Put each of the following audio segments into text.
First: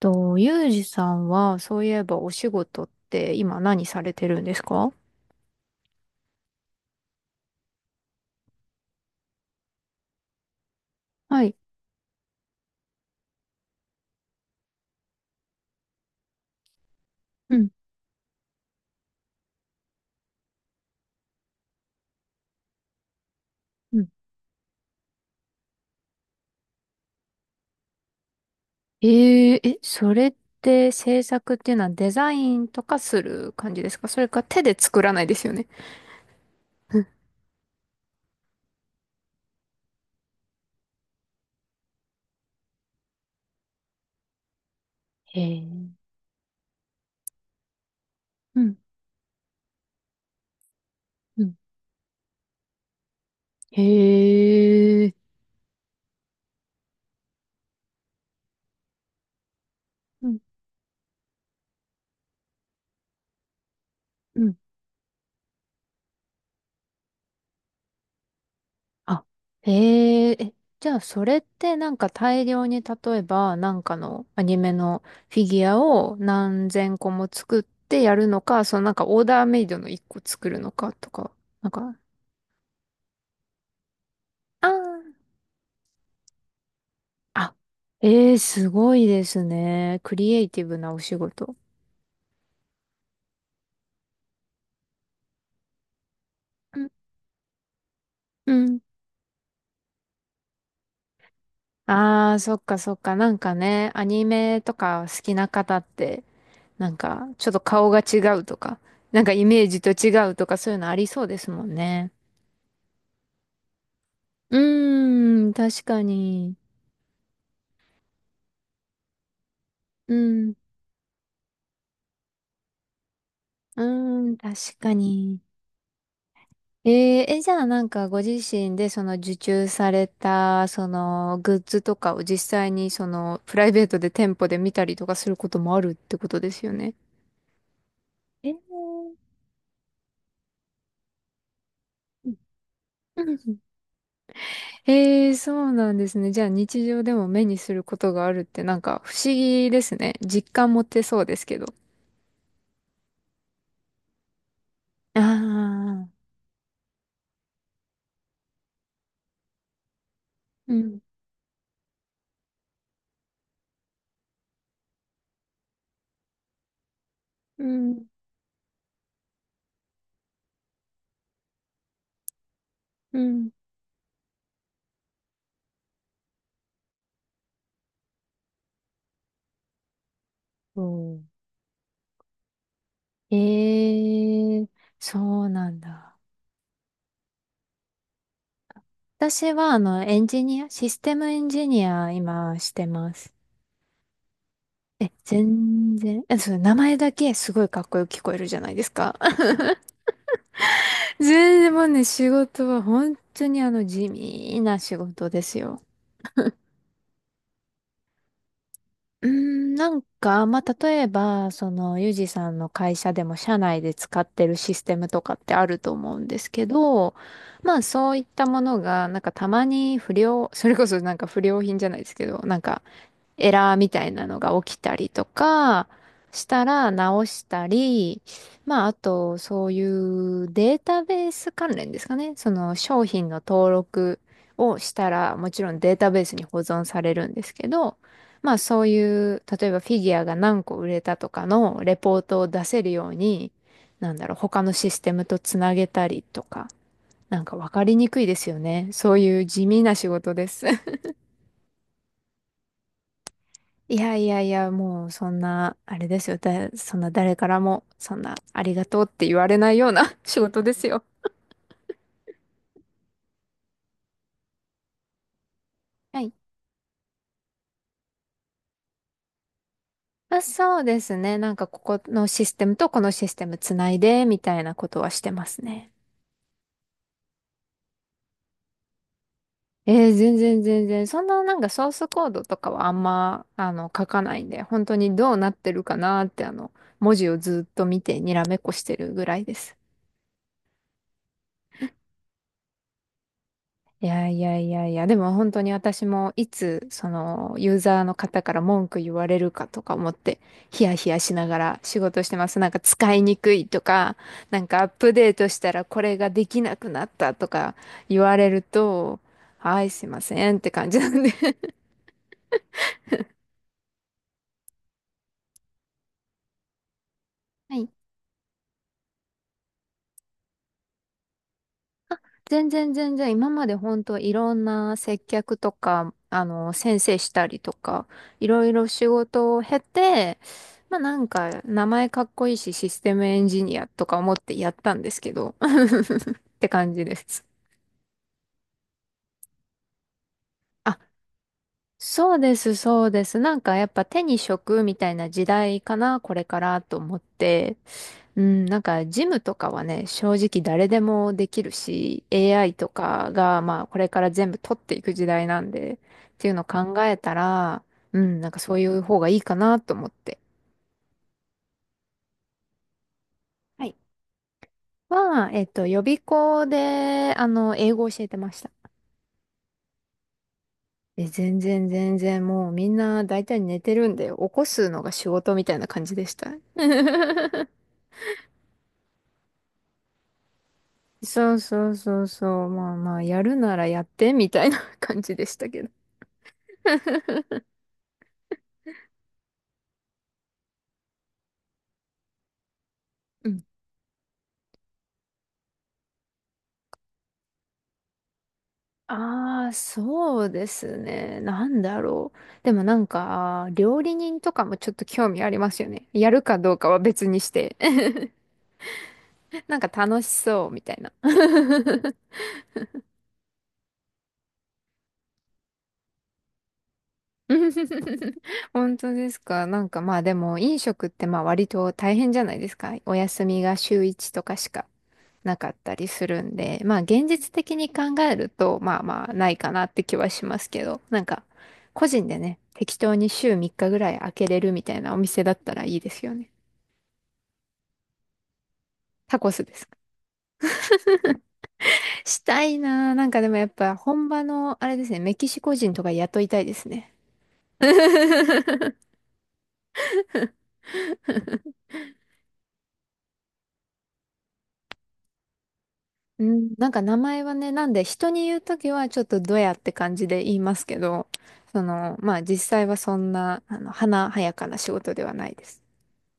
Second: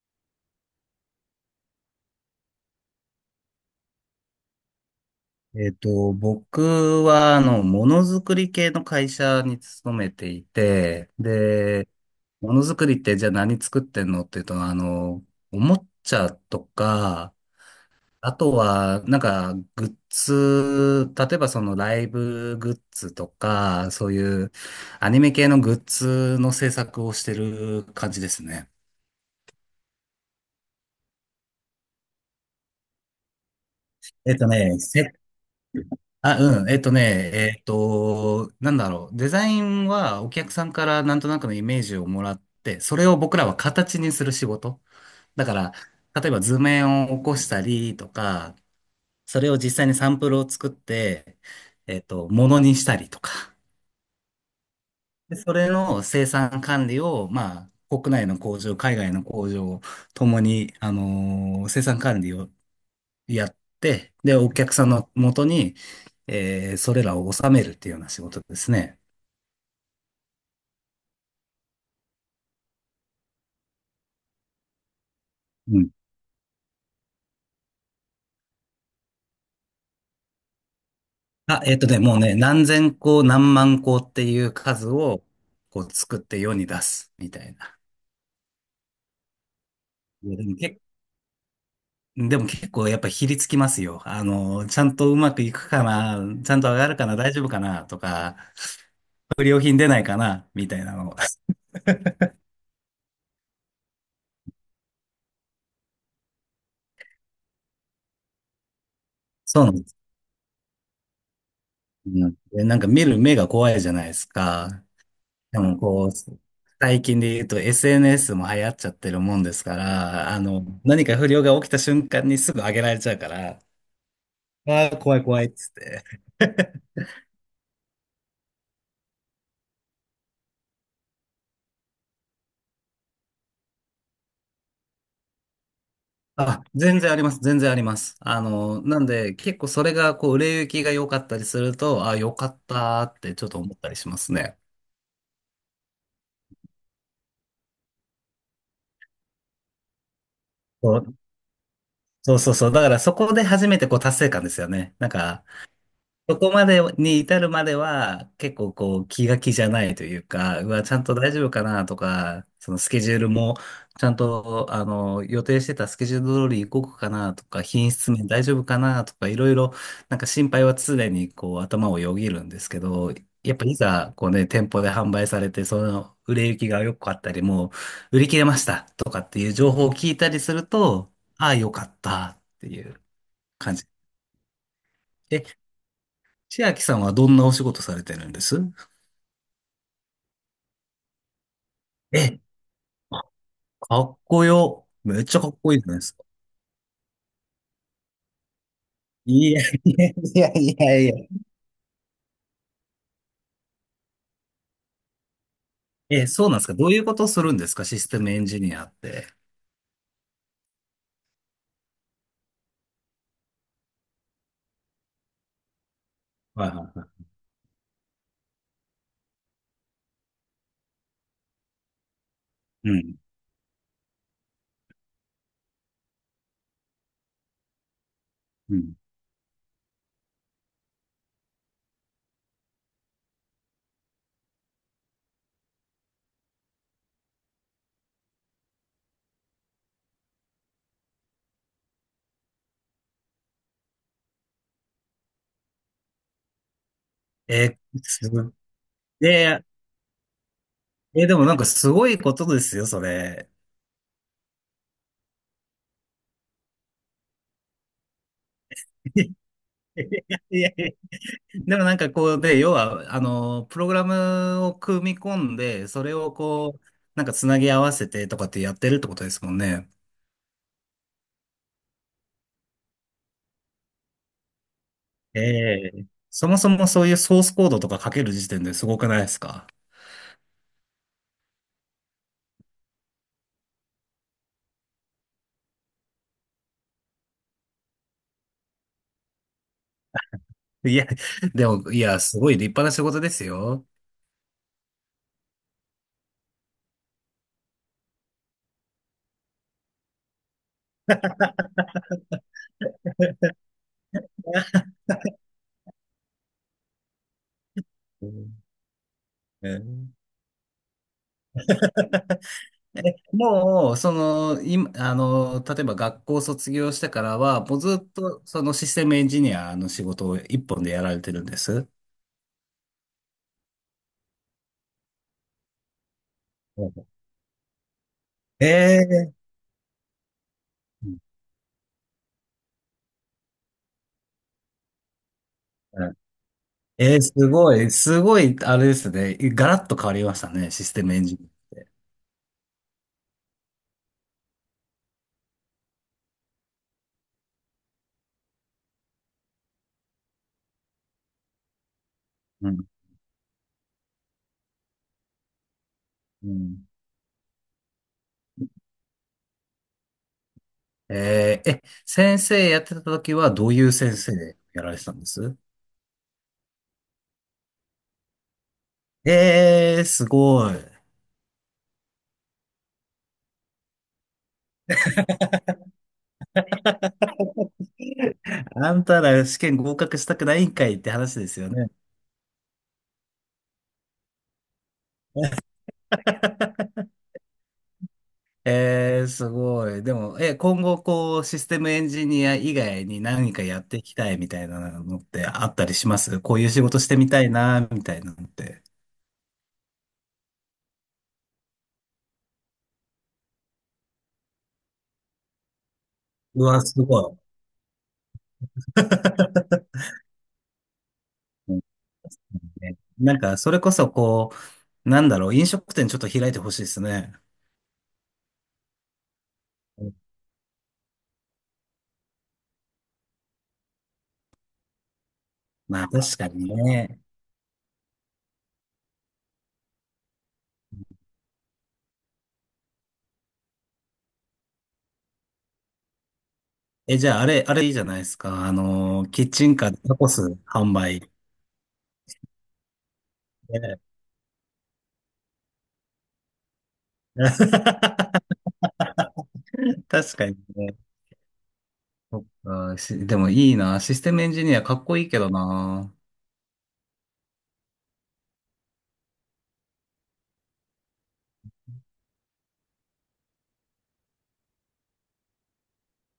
と、ユージさんは、そういえばお仕事って今何されてるんですか？僕は、ものづくり系の会社に勤めていて、はい。で、ものづくりってじゃあ何作ってんのっていうと、おもちゃとか、うん、あとは、グッズ、例えばそのライブグッズとか、うそん。ういうアニメ系のグッズの制作をしてる感じですね。えそれって制作っていうのはデザインとかする感じですか？それえっかと手でね、作ら世ないですよね？あ、うん。えっとね、えっと、なんだろう。デザインはお客さんからなんとなくのイメージをもらって、それを僕らは形にする仕事。へだから、え。例えば図面を起こしたりとか、うん、それを実際にサンプルを作って、うん。ものにしたりとか。へえ。で、それの生産管理を、まあ、国内の工場、海外の工場とうん、もに、生産管理をやって、で、うおん。客さんの元に、それらを収めるっていうような仕事ですね。あ、へえ、じゃあそれってなんか大量に例えばなんかのアニメのフィギュアうん。を何千個も作ってやるのか、そのなんかオーダーメイドの一個作るのかとか？あ、なんか、もうね、何千個、何万個っていうあー数を、こう作って世に出す、みたあ、いな。ええ、すごいですね。クいリやエでイもティブけ、なお仕事。でも結構やっぱひりつきますよ。ちゃんとうまくいくかな、ちゃんと上うがんるかな、大丈夫かな、とか、うん。不良品出ないかな、みたいなの。ああ、そっかそっか。なんかね、アニメとか好きな方って、なんかちょっと顔が違うとか、なんかイそメうーなんジでとす。違うとかそういうのありそうですもんうね。ん、でなんか見る目が怖いじゃないですうか。ーん、でも確かこう、に。最近で言うと SNS も流行っちゃってるもんですかうら、ん、何か不良が起きた瞬間にすぐ上げられちゃうから、うーん、確あかあ、怖いに。怖いっつって。え じゃあなんかご自身でその受注された、そのグッズとかを実際にそのプライベートで店舗で見たりとかすることもあるってことですあ、よね？全然あります、全然あります。えなんーで、結構それが、こう、売れ行きが良かったりすると、あ、う良んかったっうてちょっんと思ったりしますね。そうなんですね。じゃあ日常でも目にすることがあるってなんか不思議ですね。実感持そてう、そうですけど。そうそうそう。だからそこで初めてこう達成感ですよね。なんあか、あ、そこまでに至るまでは、結構こう気が気じゃないというか、ううわ、ちゃん、んと大丈夫かなとか、そのスケジュールも、ちゃんと、予定してたスケジュール通り動くかなとうか、品ん、質面大丈夫かなとか、いろいろ、なんか心配は常にこう頭をよぎるんですけど、うん。やっぱいざ、こうね、店舗で販売されて、その売れ行きが良かったり、もう売り切れましたとかっていう情報を聞いたりするそと、うんああ、良かったっていう感じ。ええそうなんだ。千秋さんはどんなお仕事されてるんです？私は、エンジニア、システムエンジニア、え、今、してます。かっこよ。え、めっちゃかっこいいじゃな全いです然、か。そう、名前だけすごいかっこよく聞こえるじゃないですか。いやいやいやいや い全然もうね、仕事は本当に地味な仕事ですよ。や。え、そうなんですか？どういうことするんですか？システムエンジニアっうて。ーん、なんか、まあ、例えば、その、ユージさんの会社でも社内で使ってるシステムとかってあると思うんですけはいはいはど、まあ、そういったものが、なんかたまに不良、それこそなんか不良品じゃないですけど、なんか、い。うん。エラーみたいなのが起きたりとかしたら直したり、うまあん。あとそういうデータベース関連ですかね。その商品の登録をしたらもちろんデータベースに保存されるんですけど、まあそういう、例えばフィギュアが何個売れたとかのレポートを出せるように、なんだろう、他のシステムとつなげたりとか、なんかわえ、かりにくいすでごすい。よね。そういうで、地味な仕事です。でもなんかすごいことですよ、それ。いやいやいや、もうそんな、あれですよ。そんな誰からも、そんな、ありがとうっいやて言われないような 仕い事やでいすや、よ。でもなんかこうで、要は、プログラムを組み込んで、それはい。をこう、なんかつなぎ合わせてとかってやってるってことですもんね。あ、そうですね。なんかここのシステムとこのシステムつないで、みたいなことはしてえますね。え。そもそもそういうソースコードとか書ける時点ですごくないですか？全然全然。そんななんかソースコードとかはあんま、書かないんで、本当にどうなってるかなって、文字をずっと見てにらめっこしてるぐらいです。いや、でも、いや、すごい立派な仕事ですよ。いやいやいやいや、でも本当に私もいつそのユーザーの方から文句言われるかとか思ってヒヤヒヤしながら仕事してます。なんか使いにくいとか、なんかア ップデートしたらこれができなくなったとか言うわれるん、と、はえい、すいまえ、せんって感じなんで。もう、その、今、例えば学校卒業してからは、はもうい、ずっと、そのシステムエンジニアの仕事を一本でやられてるんです？全然全然、今まで本当いろんな接客とか、う先ん、生したりとか、いろいろ仕ええ、事を経て、まあなうんか、名前かっこいいし、システムエンジニアとか思ってやったんですけど、ん、って感じえでえ、すす。ごい、すごい、あれですね。ガラッと変わりましたね、システムエンジニそうです、そうです。なんかやっぱ手に職みたいな時代かな、これからと思って。うん、なんかジムとかはね、正直誰でもできるし、ア。う AI ん。とかがまあこれから全部取っていく時代なんで、っうていうのをん、考えたら、うん、なんかそういう方がいいかなと思って。えーえ、先生やってた時はどういはうい。先生でやられてたんでは、す？えっと、予備校で、英語を教えてました。ええー、すごい。え、全然全然もうみんな大体寝てるんで、起こすのが仕事みたいな感じでした。あんたら試験合格したくないんかいって話でそすうよね。そうそうそう。まあまあ、やるならやってみたいな 感じでしたけど。ええー、すごい。でも、今後こう、システムエンジニア以外にう何かん。やっていきたいみたいなのってあったりします？こういう仕事してみたいな、みたいなのって。ああ、そうですね。なんだろう。でもなんか、料理人とかもちょっと興味ありますよね。やるかうどうわ、かはすご別にい。して。なんか 楽しそうみたいな。うんね、なんか、それこそこう、なんだろう、飲食店ちょっと開いてほしいですね。本当ですか？なんかまあでも飲食ってまあ割と大変じゃないですか。お休みが週1とかしかなかったまりあす確るかんにで、まあね。現実的に考えると、まあまあないかなって気はしますけど、なんか個人でね、適当に週3日ぐらい開けれるみたいなお店だったらいいですよね。え、じゃあ、あれいいじゃないですか。タキコッスチでンすカーか？でタコス販売。したいなぁ。なんかでもやっぱね。 本場の、あれですね、メキシコ人とか雇いたいですね。確かにね。そっか、でもいいな。システムエンジニアかっこいいけどな。うん、なんか名前はね、なんで人に言うときはちょっとドヤって感じで言いますけど、その、まあ実際はそんな、華やかな仕事ではないです。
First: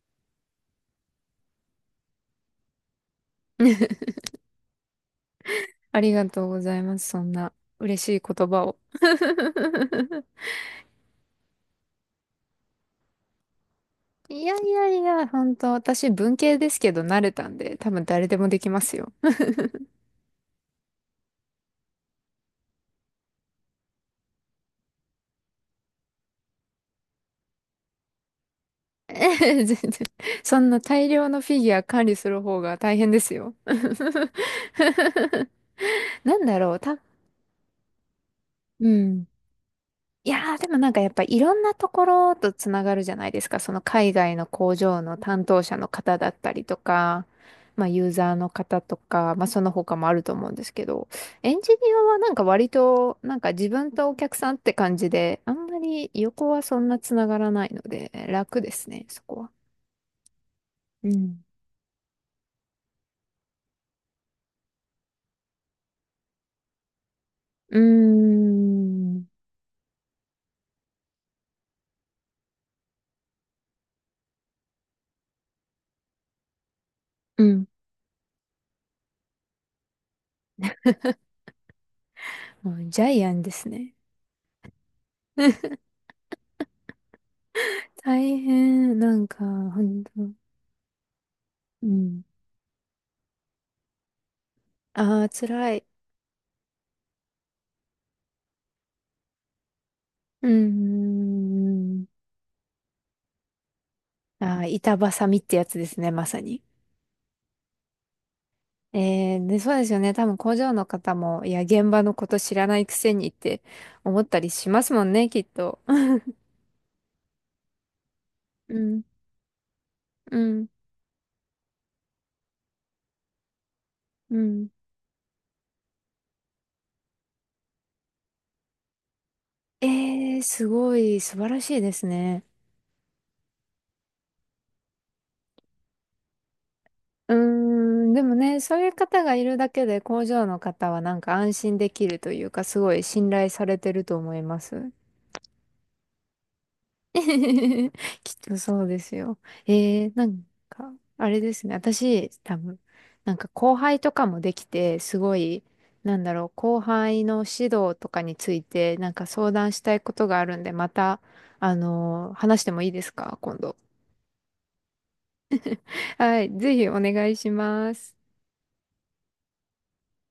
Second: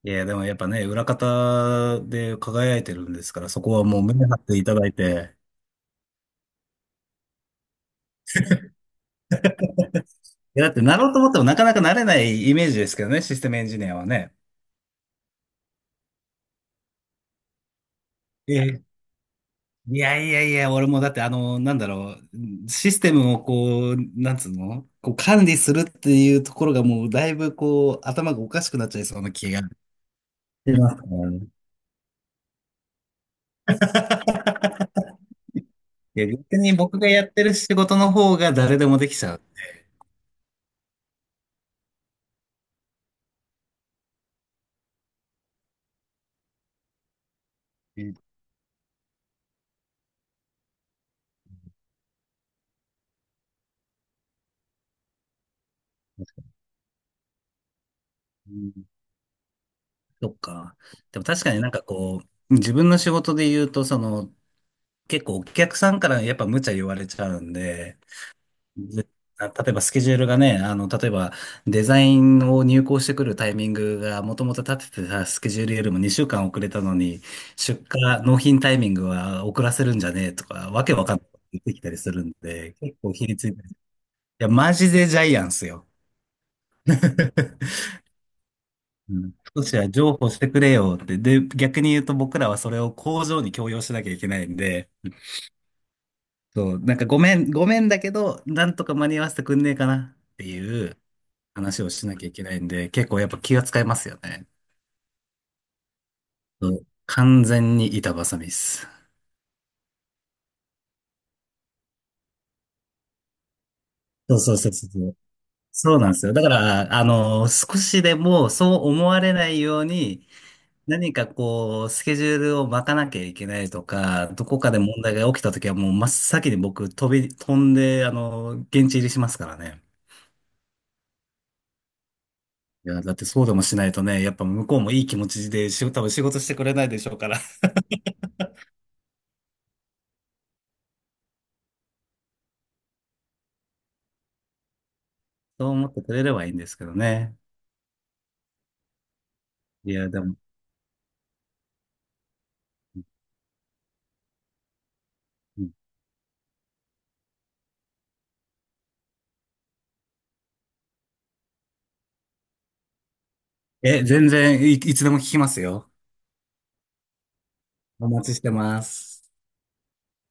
いや、でもやっぱね、裏方で輝いてるんですから、そこは もう目張っていただいて。ありがとうございます。そんな嬉しい言葉を。いや、だってなろうと思ってもなかなかなれないイメージですけどね、システムエンジニアはね。いやいやいや、本当私文系ですけど慣れたんで、多分誰でもできまえすよ。いやいやいや、俺もだってなんだろう、システムをこう、なんつうのこう管理するっていうところがもうだいぶこう、頭がおかしくなっちゃい そうな気が全し然。そんてなます大量のね。フィギュア管理する方が大変ですよ。いや、なんだ逆ろにう、僕がやってる仕事の方が誰でうもできちん。ゃう。いやー、でもなんかやっぱいろんなところとつながるじゃないですか。その海外の工場の担当者の方だったりとか、まあうユーん、ザーの方とか、まあその他もあると思うんですけど、エンジニアはなんか割となんか自分とお客さんって感じで、あんまり横はそんなつながらないので楽ですね、そこは。そっか。うでもん。確かになんかこう、自分の仕事で言うと、結構お客さんからやっぱ無茶言われちゃうんうで、ーぜん。例えばスケジュールがね、例えばデザインを入稿してくるタイミングがもともと立ててたスケジュールよりも2週間遅れたのに、うん。出荷、納品タイミングは遅らせるんじゃねえとか、わけわかんないこと言ってきたりするんもで、う結ジャ構イひアりンつでいてする。いね。や、マジでジャイアンスよ。大変、うなんん、か、少しは本譲当。歩してくれよって。で、逆うに言うとん。僕らはそれを工場に強要しなきゃいけないんで、ああ、辛い。そう、なんかごめん、ごめんだけど、なんとか間に合わせてくんねえかなってうーいう。話をしん。なきゃいけないんで、結構やっぱ気が使いますよね。あー、板挟みってやつですね、まさに。そう、完全に板挟みっす。で、そうですよね。多分工場の方も、いや、現場のこと知らないくせにって思っそたうりそうしそうまそすもんう。ね、きっと。そうなんで すよ。だから、少しでもそううん、思われないように、うん、何かこう、スケジュールを巻かなきゃいけないとか、うどこん。かで問題が起きたときはもう真っ先に僕飛んで、現地入りしますからね。すごい、素晴らしいですね。いや、だってそうでもしないとね、やっぱ向こうもいい気持ちで仕事、多分仕事してくれないでしょうかうーら。ん、でもね、そういう方がいるだけで工場の方はなんか安心できるというか、すごい信頼されてると思います。そう思ってくれればいいんですけどね。きっとそうですよ。いや、でなも。んか、あれですね。私、多分、なんか後輩とかもできて、すごい、なんだろう、後輩の指導とかについて、なんか相談したいことがあるんで、また、話してもいいですか、今度？え、全然いつでも聞きますよ。はい、ぜひお願いしまおす。待ちしてます。